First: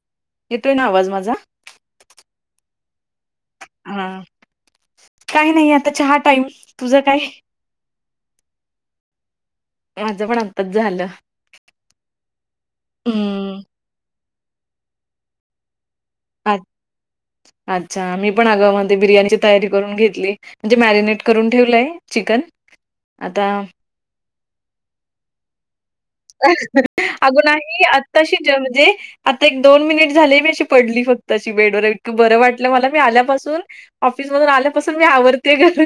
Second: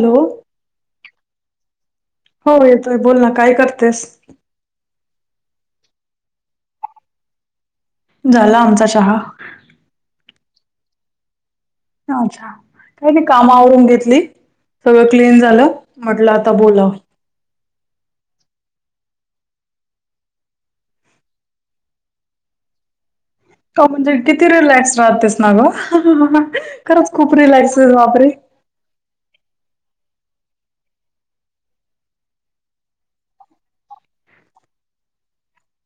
Hello येतोय ना आवाज माझा? हो येतोय बोल ना काय कर हम्म काही नाही आता चहा टाईम तुझ काय? झाला आमचा चहा. माझं पण आताच झालं. आच्छा काय नाही काम हम्म आवरून घेतली, सगळं क्लीन झालं म्हटलं आता बोलाव. आच्छा मी पण आगं म ती बिर्याणीची तयारी करून घेतली. म्हणजे मॅरिनेट करून ठेवलंय चिकन आता ठो म्हणजे किती रिलॅक्स राहतेस ना गं. आगं नाही बापरे आताशी ज म्हणजे आता एक दोन मिनिट झाले मी अशी पडली फक्त अशी बेडवर इतकं बरं वाटलं मला मी आल्यापासून ऑफिस मधून आल्यापासून मी आवरतेय घर.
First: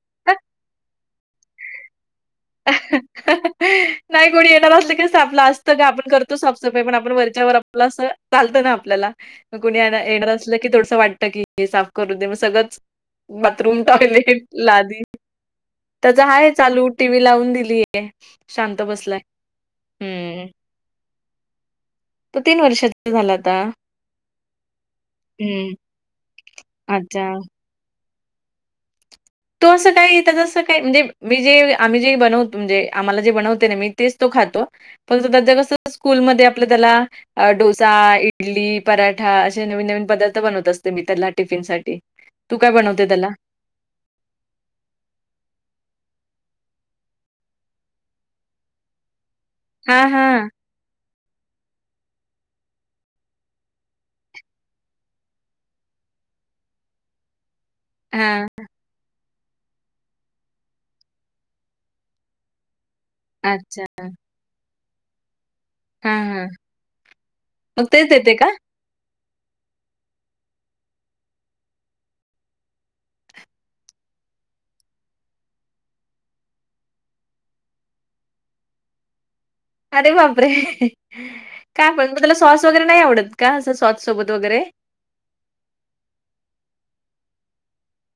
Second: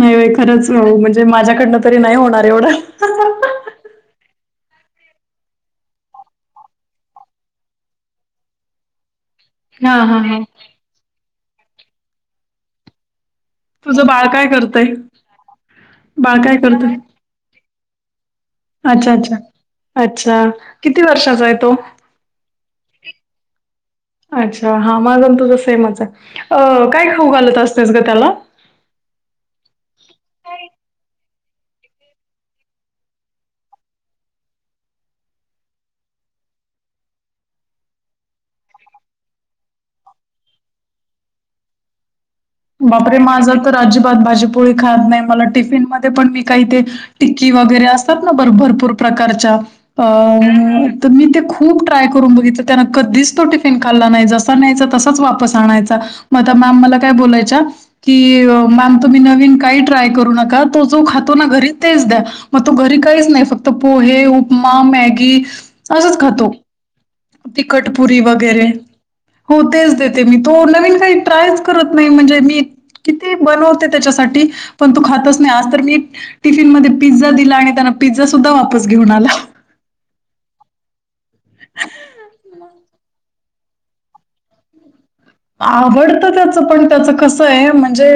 नाही बाई खरंच ओ म्हणजे माझ्याकडनं तरी नाही होणार एवढं. नाही कोणी येणार आसलका सा आपला असतं का आपण करतो साफसफाई पण आपण वरच्यावर आप पला आस चालतं ना आपल्याला मग कुणी हा येना हा येणार हा असलं की थोडसं वाटतं की हे साफ करू दे मग सगळंच बाथरूम, तुझं बाळ टॉयलेट, काय करतय लादी त्याचा बाळ हाय काय चालू करतय टी. व्ही लावून दिली ये शांत बसलाय. आच्छा हम्म. किती वर्षाचा आहे तो? तो वर्षाचा झाला आता. अच्छा हा माझा आण तुझं हम्म. सेमच आहे अ काय अच्छा. खाऊ घालत असतेस ग त्याला? तो असं काय त्याचा असं काय म्हणजे मी जे आम्ही जे बनवतो म्हणजे आम्हाला जे बनवते ना मी तेच तो खातो पण सध्या कसं स्कूलमध्ये आपलं तेला अ डोसा, इडली, पराठा असे नवीन नवीन पदार्थ बनवत असते मी त्याला टिफिनसाठी. तू काय बनवते बापरे त्याला? माझा तर अजिबात भाजीपोळी खात नाही मला टिफिन मध्ये पण मी काही ते टिक्की वगैरे असतात ना भर भरपूर प्रकारच्या अ हां, हां. त मी ते खूप ट्राय करून बघितलं त्यान कधीच तो टिफिन खाल्ला नाही जसा न्यायचा तसाच वापस आणायचा. म आता मॅम मला काय बोलायच्या की हां. मॅम तुम्ही नवीन काही ट्राय करू नका तो जो खातो ना घरी तेच द्या. मग तो घरी काहीच नाही फक्त अच्छा. पोहे, उपमा, मॅगी हां, असंच हां. खातो मग तेच तिकटपुरी देते का? वगैरे हो तेच देते मी तो नवीन काही ट्रायच करत नाही म्हणजे मी किती बनवते त्याच्यासाठी पण तो खातच नाही आज तर मी टिफिन मध्ये पिझ्झा दिला आणि त्याना पिझ्झा सुद्धा वापस घेऊन आला. अरे बापरे! का आपण म त्याला सॉस वगैरे नाही आवडत का असं सॉस सोबत वगैरे? आवडतं त्याचं पण त्याच कसं आहे म्हणजे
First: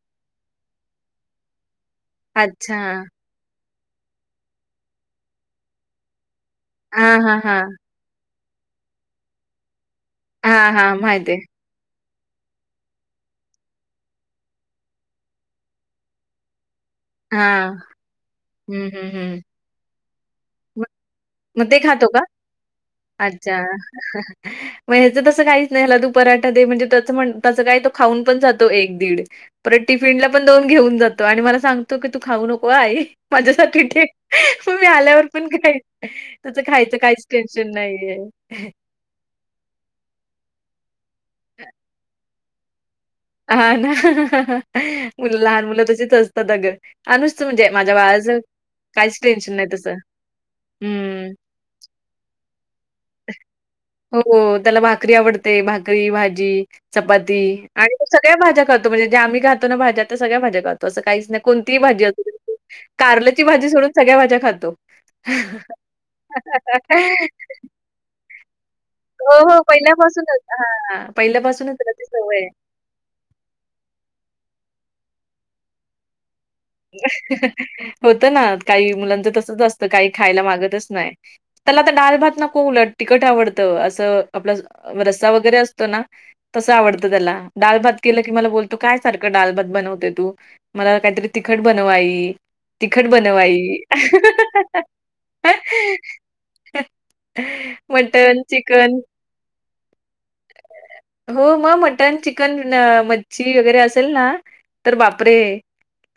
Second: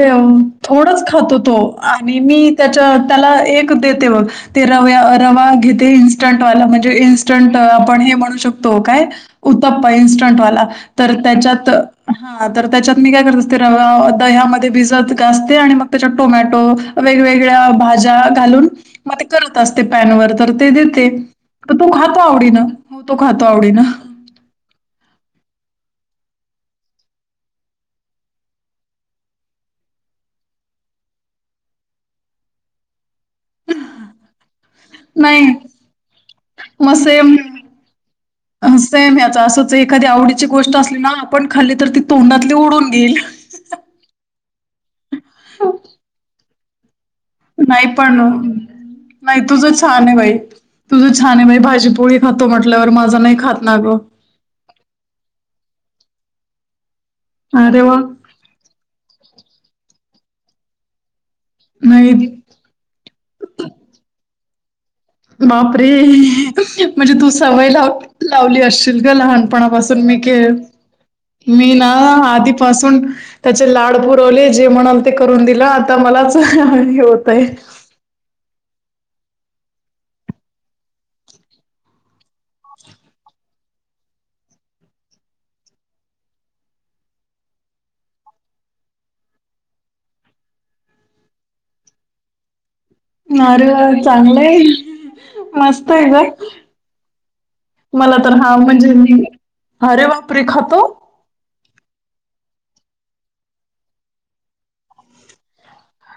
थोडच खातो तो. आणि मी अच्छा. त्याच्या त्याला एक देते ते रवा घेते इन्स्टंट वाला म्हणजे हां, हां, इन्स्टंट हां. आपण म्हणू शक तो, काय उत्तप्पा इन्स्टंटवाला हां, हां. तर माहिती आहे. त्याच्यात हा तर त्याच्यात मी काय करत असते दह्यामध्ये भिजत घासते आणि मग त्याच्यात टोमॅटो वेगवेगळ्या हां. भाज्या घालून हं, हं, मग ते हं. करत असते पॅनवर तर ते मग देते. मग तर ते तो का? खातो आवडीन हो तो खातो अच्छा आवडीन. [unintelligible] मग ह्याचं तसं काहीच नाही याला तू पराठा दे म्हणजे त्या त्या काय तो खाऊन पण जातो एक दीड. परत टिफिनला पण घेऊन जातो आणि मला सांगतो की तू खाऊ नको आई. माझ्यासाठी ठेव मग मी आल्यावर पण नाही खाईन. त्याच मग खायचं काहीच सेम टेन्शन नाहीये. सेम याचा असच एखादी आवडीची गोष्ट असली ना आपण खाल्ली तर ती तोंडातली डून घेईल. हा ना लहान मुलं तशीच असतात अगं. अनुजचं म्हणजे नाही माझ्या पण बाळाचं काहीच नाही टेन्शन तुझं तसं. छान आहे बाई तुझं हम्म. छान आहे बाई भाजीपोळी खातो म्हटल्यावर माझा नाही खात ना ग. हो त्याला भाकरी आवडते भाकरी भाजी चपाती अरे वा! आणि सगळ्या भाज्या खातो म्हणजे जे आम्ही खातो ना भाज्या त्या सगळ्या भाज्या खातो अस काहीच नाही. कोणतीही भाजी नाही असुदे कारल्याची भाजी सोडून सगळ्या भाज्या खातो. बापरे म्हणजे! तू सवय लावली लावली असशील ग हो, हो. लहानपणापासून पहिल्यापासूनच हां, मी पहिल्यापासूनच ना त्याला ती सवय आहे. आधीपासून त्याचे लाड पुरवले जे म्हणाल ते करून दिलं आता मलाच हे होतय. होत ना काही मुलांच तसच असतं काही खायला मागतच नाही त्याला आता डाळ भात नको उलट तिकट आवडत असं आपला रस्ता वगैरे असतो ना तसं आवडतं त्याला डाल भात केलं की मला बोलतो काय सारखं डाल भात बनवते तू! मला काहीतरी तिखट बनव आई तिखट बनव आई! अरे वा! चांगलंय मस्त आहे ग, मला तर मटन हा म्हणजे चिकन मी अरे बापरे खातो! हो मग मटन, चिकन, मच्छी वगैरे असेल ना तर बापरे!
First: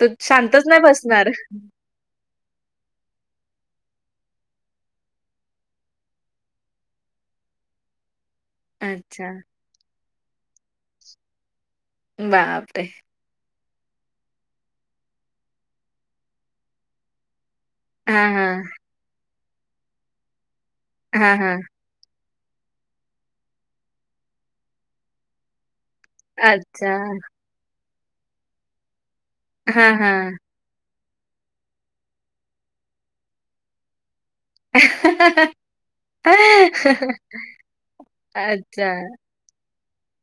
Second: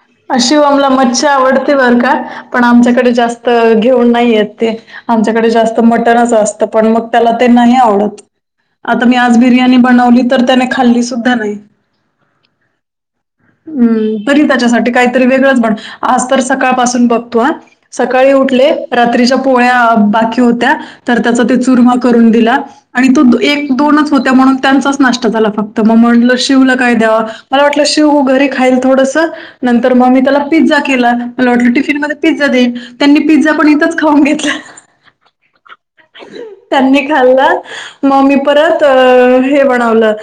तो अ शांतच नाही शिवमला मच्छी बसणार आवडते बर का पण आमच्याकडे जास्त घेऊन नाही येत ते! आमच्याकडे जास्त मटणच असतं पण मग त्याला ते नाही आवडत. आता मी अच्छा आज बिर्याणी बनवली तर त्याने खाल्ली सुद्धा नाही. बापरे! हम् तरी त्याच्यासाठी काहीतरी वेगळंच बन आज तर सकाळपासून बघतो सकाळी हां, हां. उठले रात्रीच्या पोळ्या बाकी होत्या तर हां, त्याचा ते हां. चुरम करून दिला आणि तो एक दोनच होत म्हणून त्यांचाच नाष्टा झाला फक्त मग म्हणलं शिवला काय अच्छा. द्यावा, मला वाटलं शिव घरी खाईल थोडस नंतर हां, मग मी हां. त्याला पिझ्झा केला मला वाटल टिफिन मध्ये पिझ्झा देईन त्यांनी पिझ्झा पण इथंच खाऊन घेतला. [unintelligible] त्यांनी खाल्लं मग ममी परत अच्छा. हे बनवलं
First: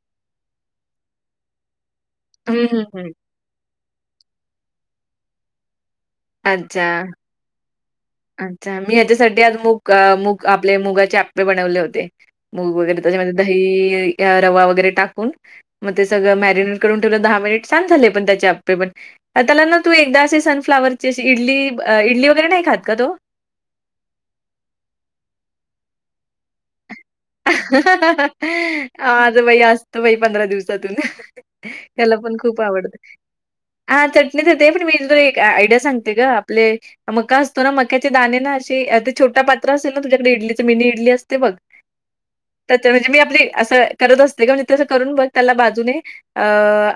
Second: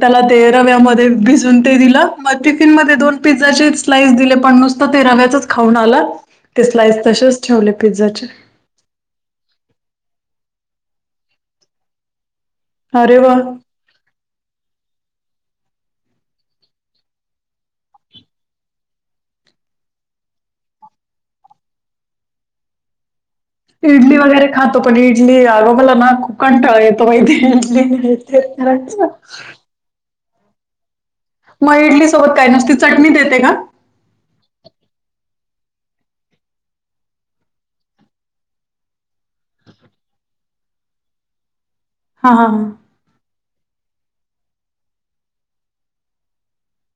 त्याला ते रव्यामध्ये भिजून ते दिलं मग हं, टिफिन हं, मध्ये हं. दोन पिझ्झाचे स्लाईस दिले पण नुसत ते रव्याचच खाऊन आला ते अच्छा, स्लाईस तसेच ठेवले पिझ्झाचे. अच्छा मी ह्याच्यासाठी आज मूग मग आपले मुगाचे आपे बनवले होते. मूग वगैरे अरे त्याच्यामध्ये वा दही, रवा वगैरे टाकून मग ते सगळं मॅरिनेट करून ठेवलं दहा मिनिट छान झाले पण त्याचे आप्पे पण त्याला ना तू एकदा असे सनफ्लावरची अ शी इडली इडली वगैरे नाही खात का तो? इडली वगैरे खातो पण इडली [unintelligible] ना खूप कंटाळला येतो. [unintelligible] तर बाई पंधरा दिवसातून मग इडली सोबत काय नुसती चटणी देते का? हा चटणी देते पण मी तुला एक आयडिया सांगते का आपले मका असतो ना मक्याचे दाणे ना असे ते छोट पात्र असेल ना तुझ्याकडे इडलीच मिनी इडली असते बघ हा हा हा. त्याच्या म्हणजे मी आपली असं करत असते क म्हणजे ते असं करून बघ त्याला बाजूने अ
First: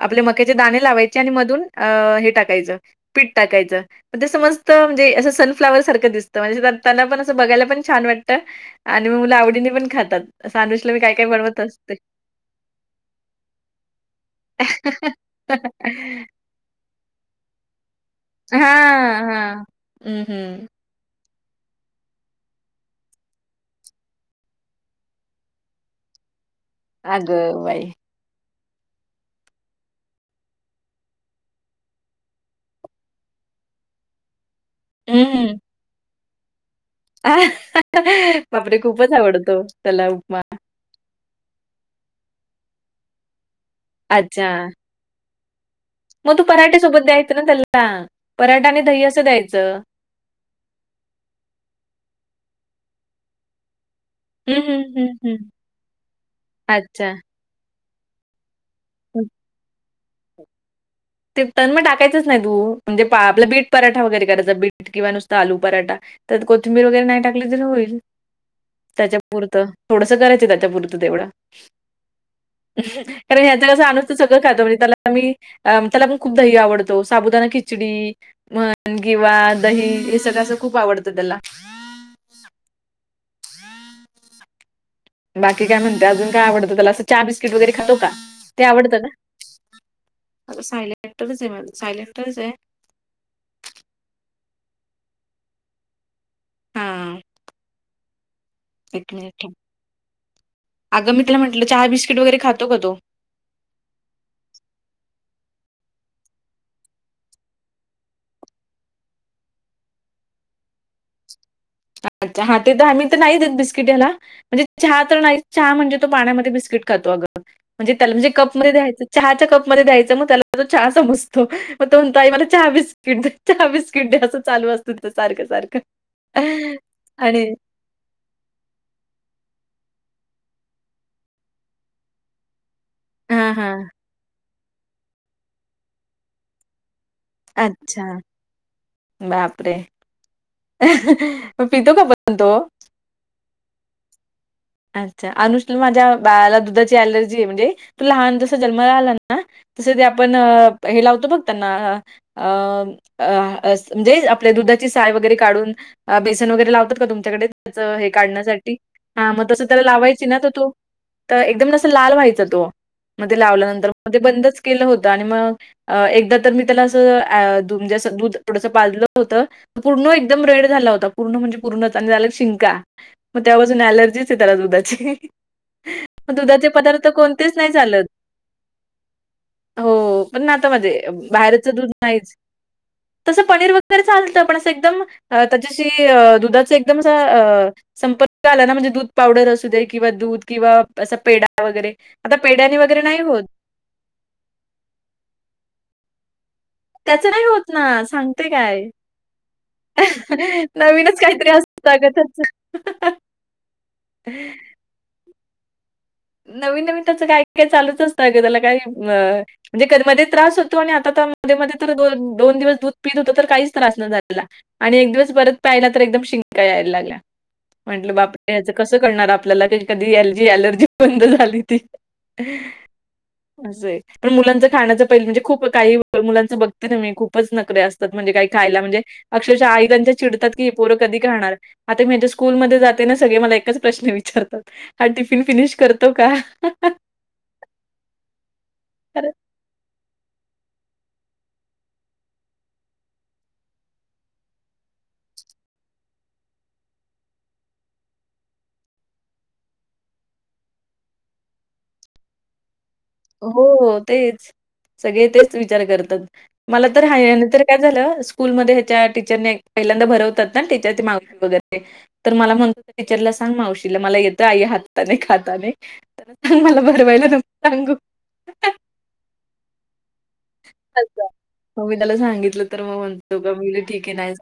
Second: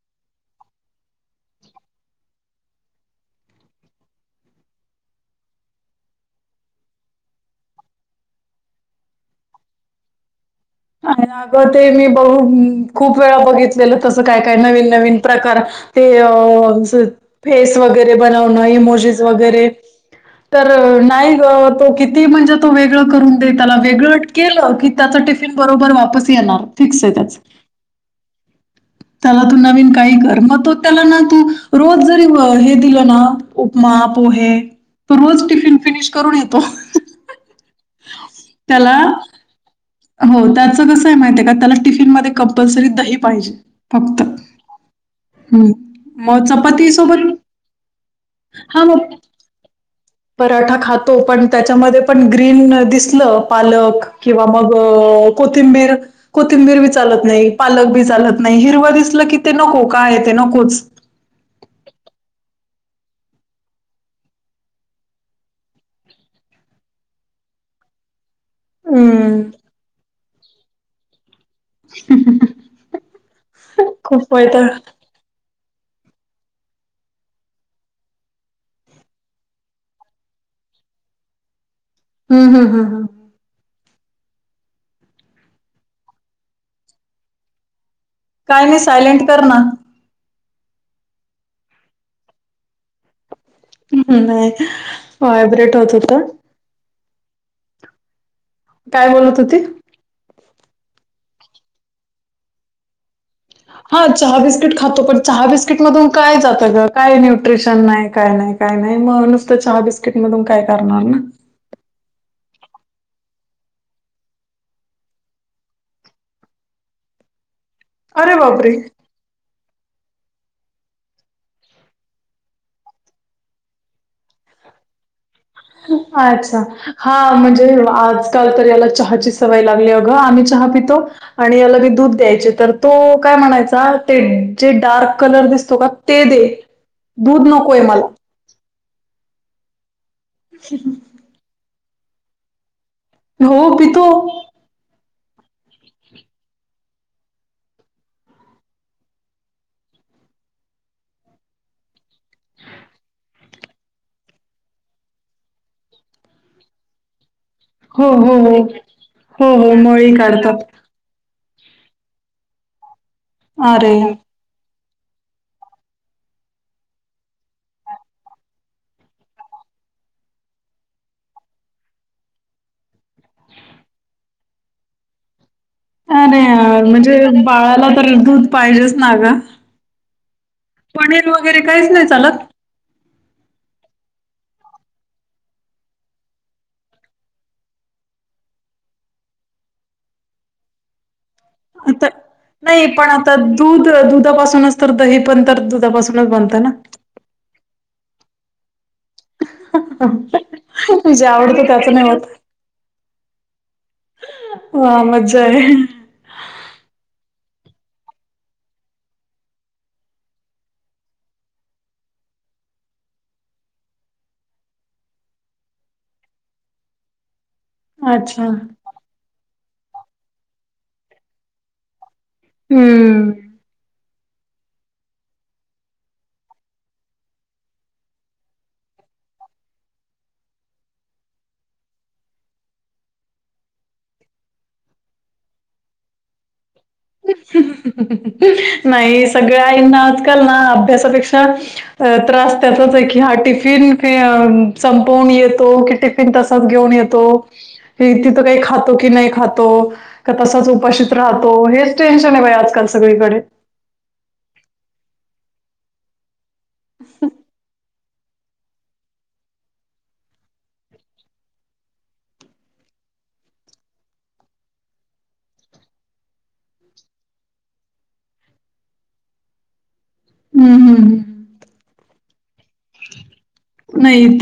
आपल्या मक्याचे दाणे लावायचे आणि मधून अ हे टाकायचं पीठ टाकायचं तर ते समजत म्हणजे असं सनफ्लाॉवर सारखं दिसतं म्हणजे त्यांना पण असं बघायला पण छान वाटतं आणि म मुला आवडीने पण खातात [unintelligible] आणि अगं ते असते. मी बघ खूप वेळा बघितलेलं तसं काय काय नवीन नवीन प्रकार ते अह च फेस वगैरे बनवणं इमोजिज हां, हां. वगैरे हं, हं. तर नाही ग तो किती म्हणजे तो वेगळ करून दे त्याला वेगळं केलं की त्याचा टी फिन बरोबर वापस येणार फिक्स आहे त्याचं अगं बाई! त्याला तू नवीन काही कर मग तो त्याला ना तू रोज जरी हे दिलं ना उपमा पोहे हं. रोज हं. टिफिन फिनिश करून येतो बापरे खूपच त्याला आवडतो त्याला उपमा. हो त्याच कसं आहे माहिती आहे का त्याला टिफिनमध्ये कंपल्सरी दही पाहिजे हम्म अच्छा. हम्म मग तू पराठे सोबत द्यायचं ना त्याला. पराठा आणि हां, दही मग असं द्यायचं पराठा खातो पण त्याच्यामध्ये पण ग्रीन दिसलं पालक किंवा हं, मग हं, हं, हं. कोथिंबीर, कोथिंबीर बी अच्छा. चालत नाही पालक बी चालत नाही हिरव हं. दिसल की ते नको काय आहे ते नकोच ते तर मग टाकायचंच नाही तू म्हणजे आपलं बीट पराठा वगैरे करायचा बीट किंवा नुसतं आलू पराठा त्यात कोथिंबर वगैरे नाही टाकली तरी होईल त्याच्या हं, पुरतं थोडस करायचं त्याच्या पुुरतं तेवढं कारण ह्याच कस [unintelligible] खूप सगळं खातो वैताग म्हणजे त्याला मी अ त्याला पण खूप दही आवडतो, साबुदाना खिचडी मग किंवा दही हे सगळं अस खूप आवडतं त्याला हम्म हम्म हम्म हम्म. हम् बाकी काय म्हणते अजून काय आवडतं त्याला असं चहा बिस्किट वगैरे खातो का? ते काय नाही आवडतं ना. सायलेंट कर सायलेंवरच आहे माझा सायलेंवरच आहे. नाही व्हायब्रेट होत होता हा. काय एक बोलत मिनिट. होती? अगं मी तुला म्हटलं चहा बिस्किट वगैरे खातो का तो? खातो. हा चहा बिस्किट खातो पण चहा बिस्किट मधून काय जात गं काय न्यूट्रिशन नाही काय नाही काय नाही मग नुसत चहा बिस्किट मधून काय करणार ना अच्छा हा ते तर आहे, मी तर नाहीेत बिस्किट ह्याला म्हणजे चहा तर नाही चहा म्हणजे तो पाण्यामध्ये बिस्किट खातो अग म्हणजे त्याला म्हणजे अरे बापरे! कपमध्ये द्यायचं चहाच्या कप मध्ये द्यायचं मग त्याला तो चहा समजतो मग तो म्हणतो आई मला चहा बिस्किट दे चहा बिस्कीट दे असं चालू असत सारखं सारखं अच्छा हां आणि म्हणजे आज काल तर याला चहाची सवय लागली अगं आम्ही चहा पितो आणि याला मी दूध द्यायचे तर तो काय हां, हां. म्हणायचा ते जे डार्क कलर दिसतो कां ते दे दूध नकोय अच्छा मला." बापरे अहं अ मग पितो का फक्त तो हो ओ पितो अच्छा अनुष माझ्या बाळाला दुधाची अलर्जी आहे म्हणजे तू लहान जस जन्ला आला ना तसं ते आपण हे लावतो बघ त्यांना आ अ अहा म्हणजे आपल्या दुधाची साय वगैरे काढून बेसन वगैरे लावतात का तुमच्याकडे त्याच हे हो, हो, हो. काढण्यासाठी हा मग हो, तसं हो, त्याला मळी लावायची ना तर काढतात. तो तर एकदम अस लाल व्हायचं तो मध्ये लावल्यानंतर अरे! म ते बंदच केलं होतं आणि मग अ एकदा तर मी त्याला असं ऍम्हणजे असं दूध थोडसं पाजलं होतं पूर्ण एकदम रेड झाला होता पूर्ण म्हणजे पूर्णत आणि झालं शिंका मग तेव्हापासून अऍलर्जीच आहे त्याला दुधाची मग अरे दुधाचे यार पदार्थ म्हणजे कोणतेच नाही बाळाला चालत. तर दूध पाहिजेच ना ग हो पण ना आता माझं बाहेरच काहीच दूध नाही नाहीच चालत तसं पनीर वगैरे चालत पण असं एकदम अ त्याच्याशी अ दुधाचा एकदम अस आ संपर्क आला ना म्हणजे दुध पावडर असू दे किंवा दूध किंवा असा पेडा वगैरे आता पेड्याने वगैरे पण नाही आता होतं दूध अ दुधापासूनच तर दही पण तर दुधापासूनच बनतं ना त्याच नाही होत ना सांगते कायं नवीनच जे काही आवडतं त्याच असतं अगं नाही होत त्याचं अहं हा मज्जा आहे नवीन नवीन त्याचं काही काय चालूच असतं अगं त्याला काही अ म्हणजे कधी मध्ये त्रास होतो आणि आता तर मध्ये मध्ये तर दो दोन दिवस दूध पीत होत तर काहीच त्रास न जानला आणि एक दिवस परत पाहिला तर एकदम शिंका यायला लागल्या म्हंटलं अच्छा बापर ह्याच कसं करणार आपल्याला क कधी एलजी एलर्जी बंद झाली ती हम्म अस हे पण मुलांचं खाण्याचं पहिलं म्हणजे खूप काही मुलांचं बघते ना मी खूपच नखरे असतात म्हणजे काही खायला म्हणजे अक्षरच्या आई त्यांच्या चिडतात की पोरं करणार आता माझ्या स्कूलमध्ये जाते ना सगळे मला एकच प्रश्न विचारतात हा टिफिन फिनिश करतो का अहं ह् ह् ह् ह् ह् नाही सगळ्या आईंना आजकाल ना अभ्यासापेक्षा त्रास त्याचाच आहे की हा टिफिन संपवून येतो की पण तसच घेऊन येतो हे तिथं काही खातो की नाही खातो का तसच उपशीित राहतो हेच टेनशन आहे बा आजकाल सगळीकडे हो तेच सगळे तेच विचार करतात मला तर ह तरर काय झालं स्कूल म ह्याच्या टीचरने पहिल्यांदा भरवतात ना टीचरची मागणी वगैरे तर मला म्हणतो टीचरला सांग मावशीला मला येतं आई हाताने खाताना सांग मला बरंवाहियला ना सांगू हम्म हम्म हम्म. मग मी त्याला सांगितलं तर मग म्हणतो का मी ठीके नाही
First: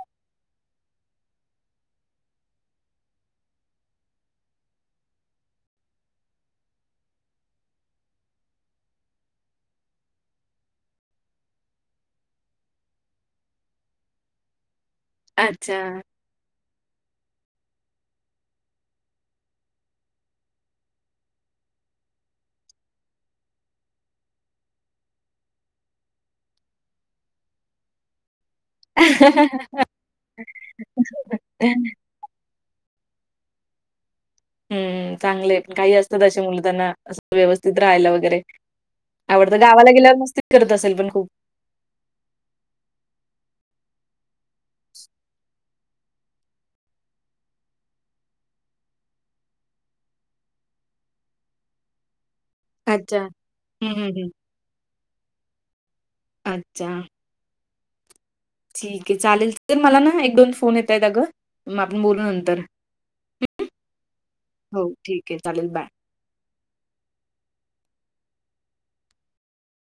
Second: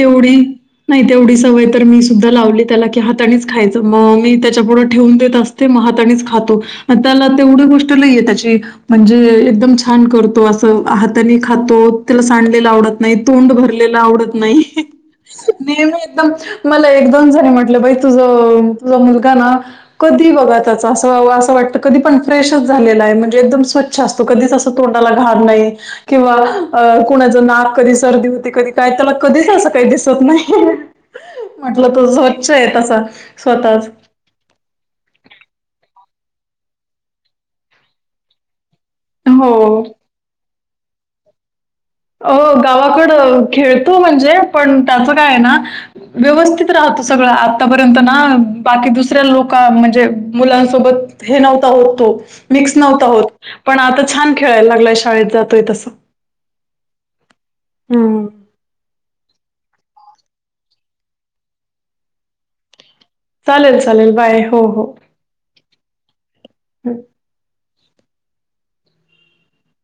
नाही तेवढी सवय तर मी सुद्धा लावली त्याला की हात आणिच खायचं मग मी त्याच्या पुढं ठेवून देत असत ते महाताणीच खातो त्याला तेवढी गोष्ट नाहीये त्याची म्हणजे एकदम छान करतो असं हाताने खातो त्याला सांडलेलं आवडत नाही तोंड भरलेला आवडत नाही ने अच्छा. एकदम मला एक दोन जणी म्हटलं बाई तुझं तुझा मुलगा ना कधी बघा त्याच अस असं वाटत कधी पण फ्रेशच झालेला आहे म्हणजे एकदम स्वछ कधी तोंा घ किं कधी स क का त्याला कधीच अस काही दिसत नाही म्हटलं त उच् येत असा स्वतःच हम्म चांगले काही असतात अे मुलतांना अस व्यवस्थित राहायला वगैरे आवडतं हो गावाला गेल्यावर मस्तीत करत असेल पण खूप अ गावाकड खेळतो म्हणजे पण त्याचं काय आहे ना व्यवस्थित राहतो सगळं आतापर्यंत ना बाकी दुसऱ्या लोक म्हणजे मुलांसोबत हे नव्हता होत तो मिक्स नव्हता अच्छा. होत पण हं, आता हं, हं. छान खेळायला लागलाय शाळेत जातोय तसं. अच्छा. हम ठीक आहे चालेल तर मला ना एक दोन फोन येत आहेत अगं आपण बोलू नंतर. चालेल चालेल बाय हो हो. ठीक आहे चालेल बाय.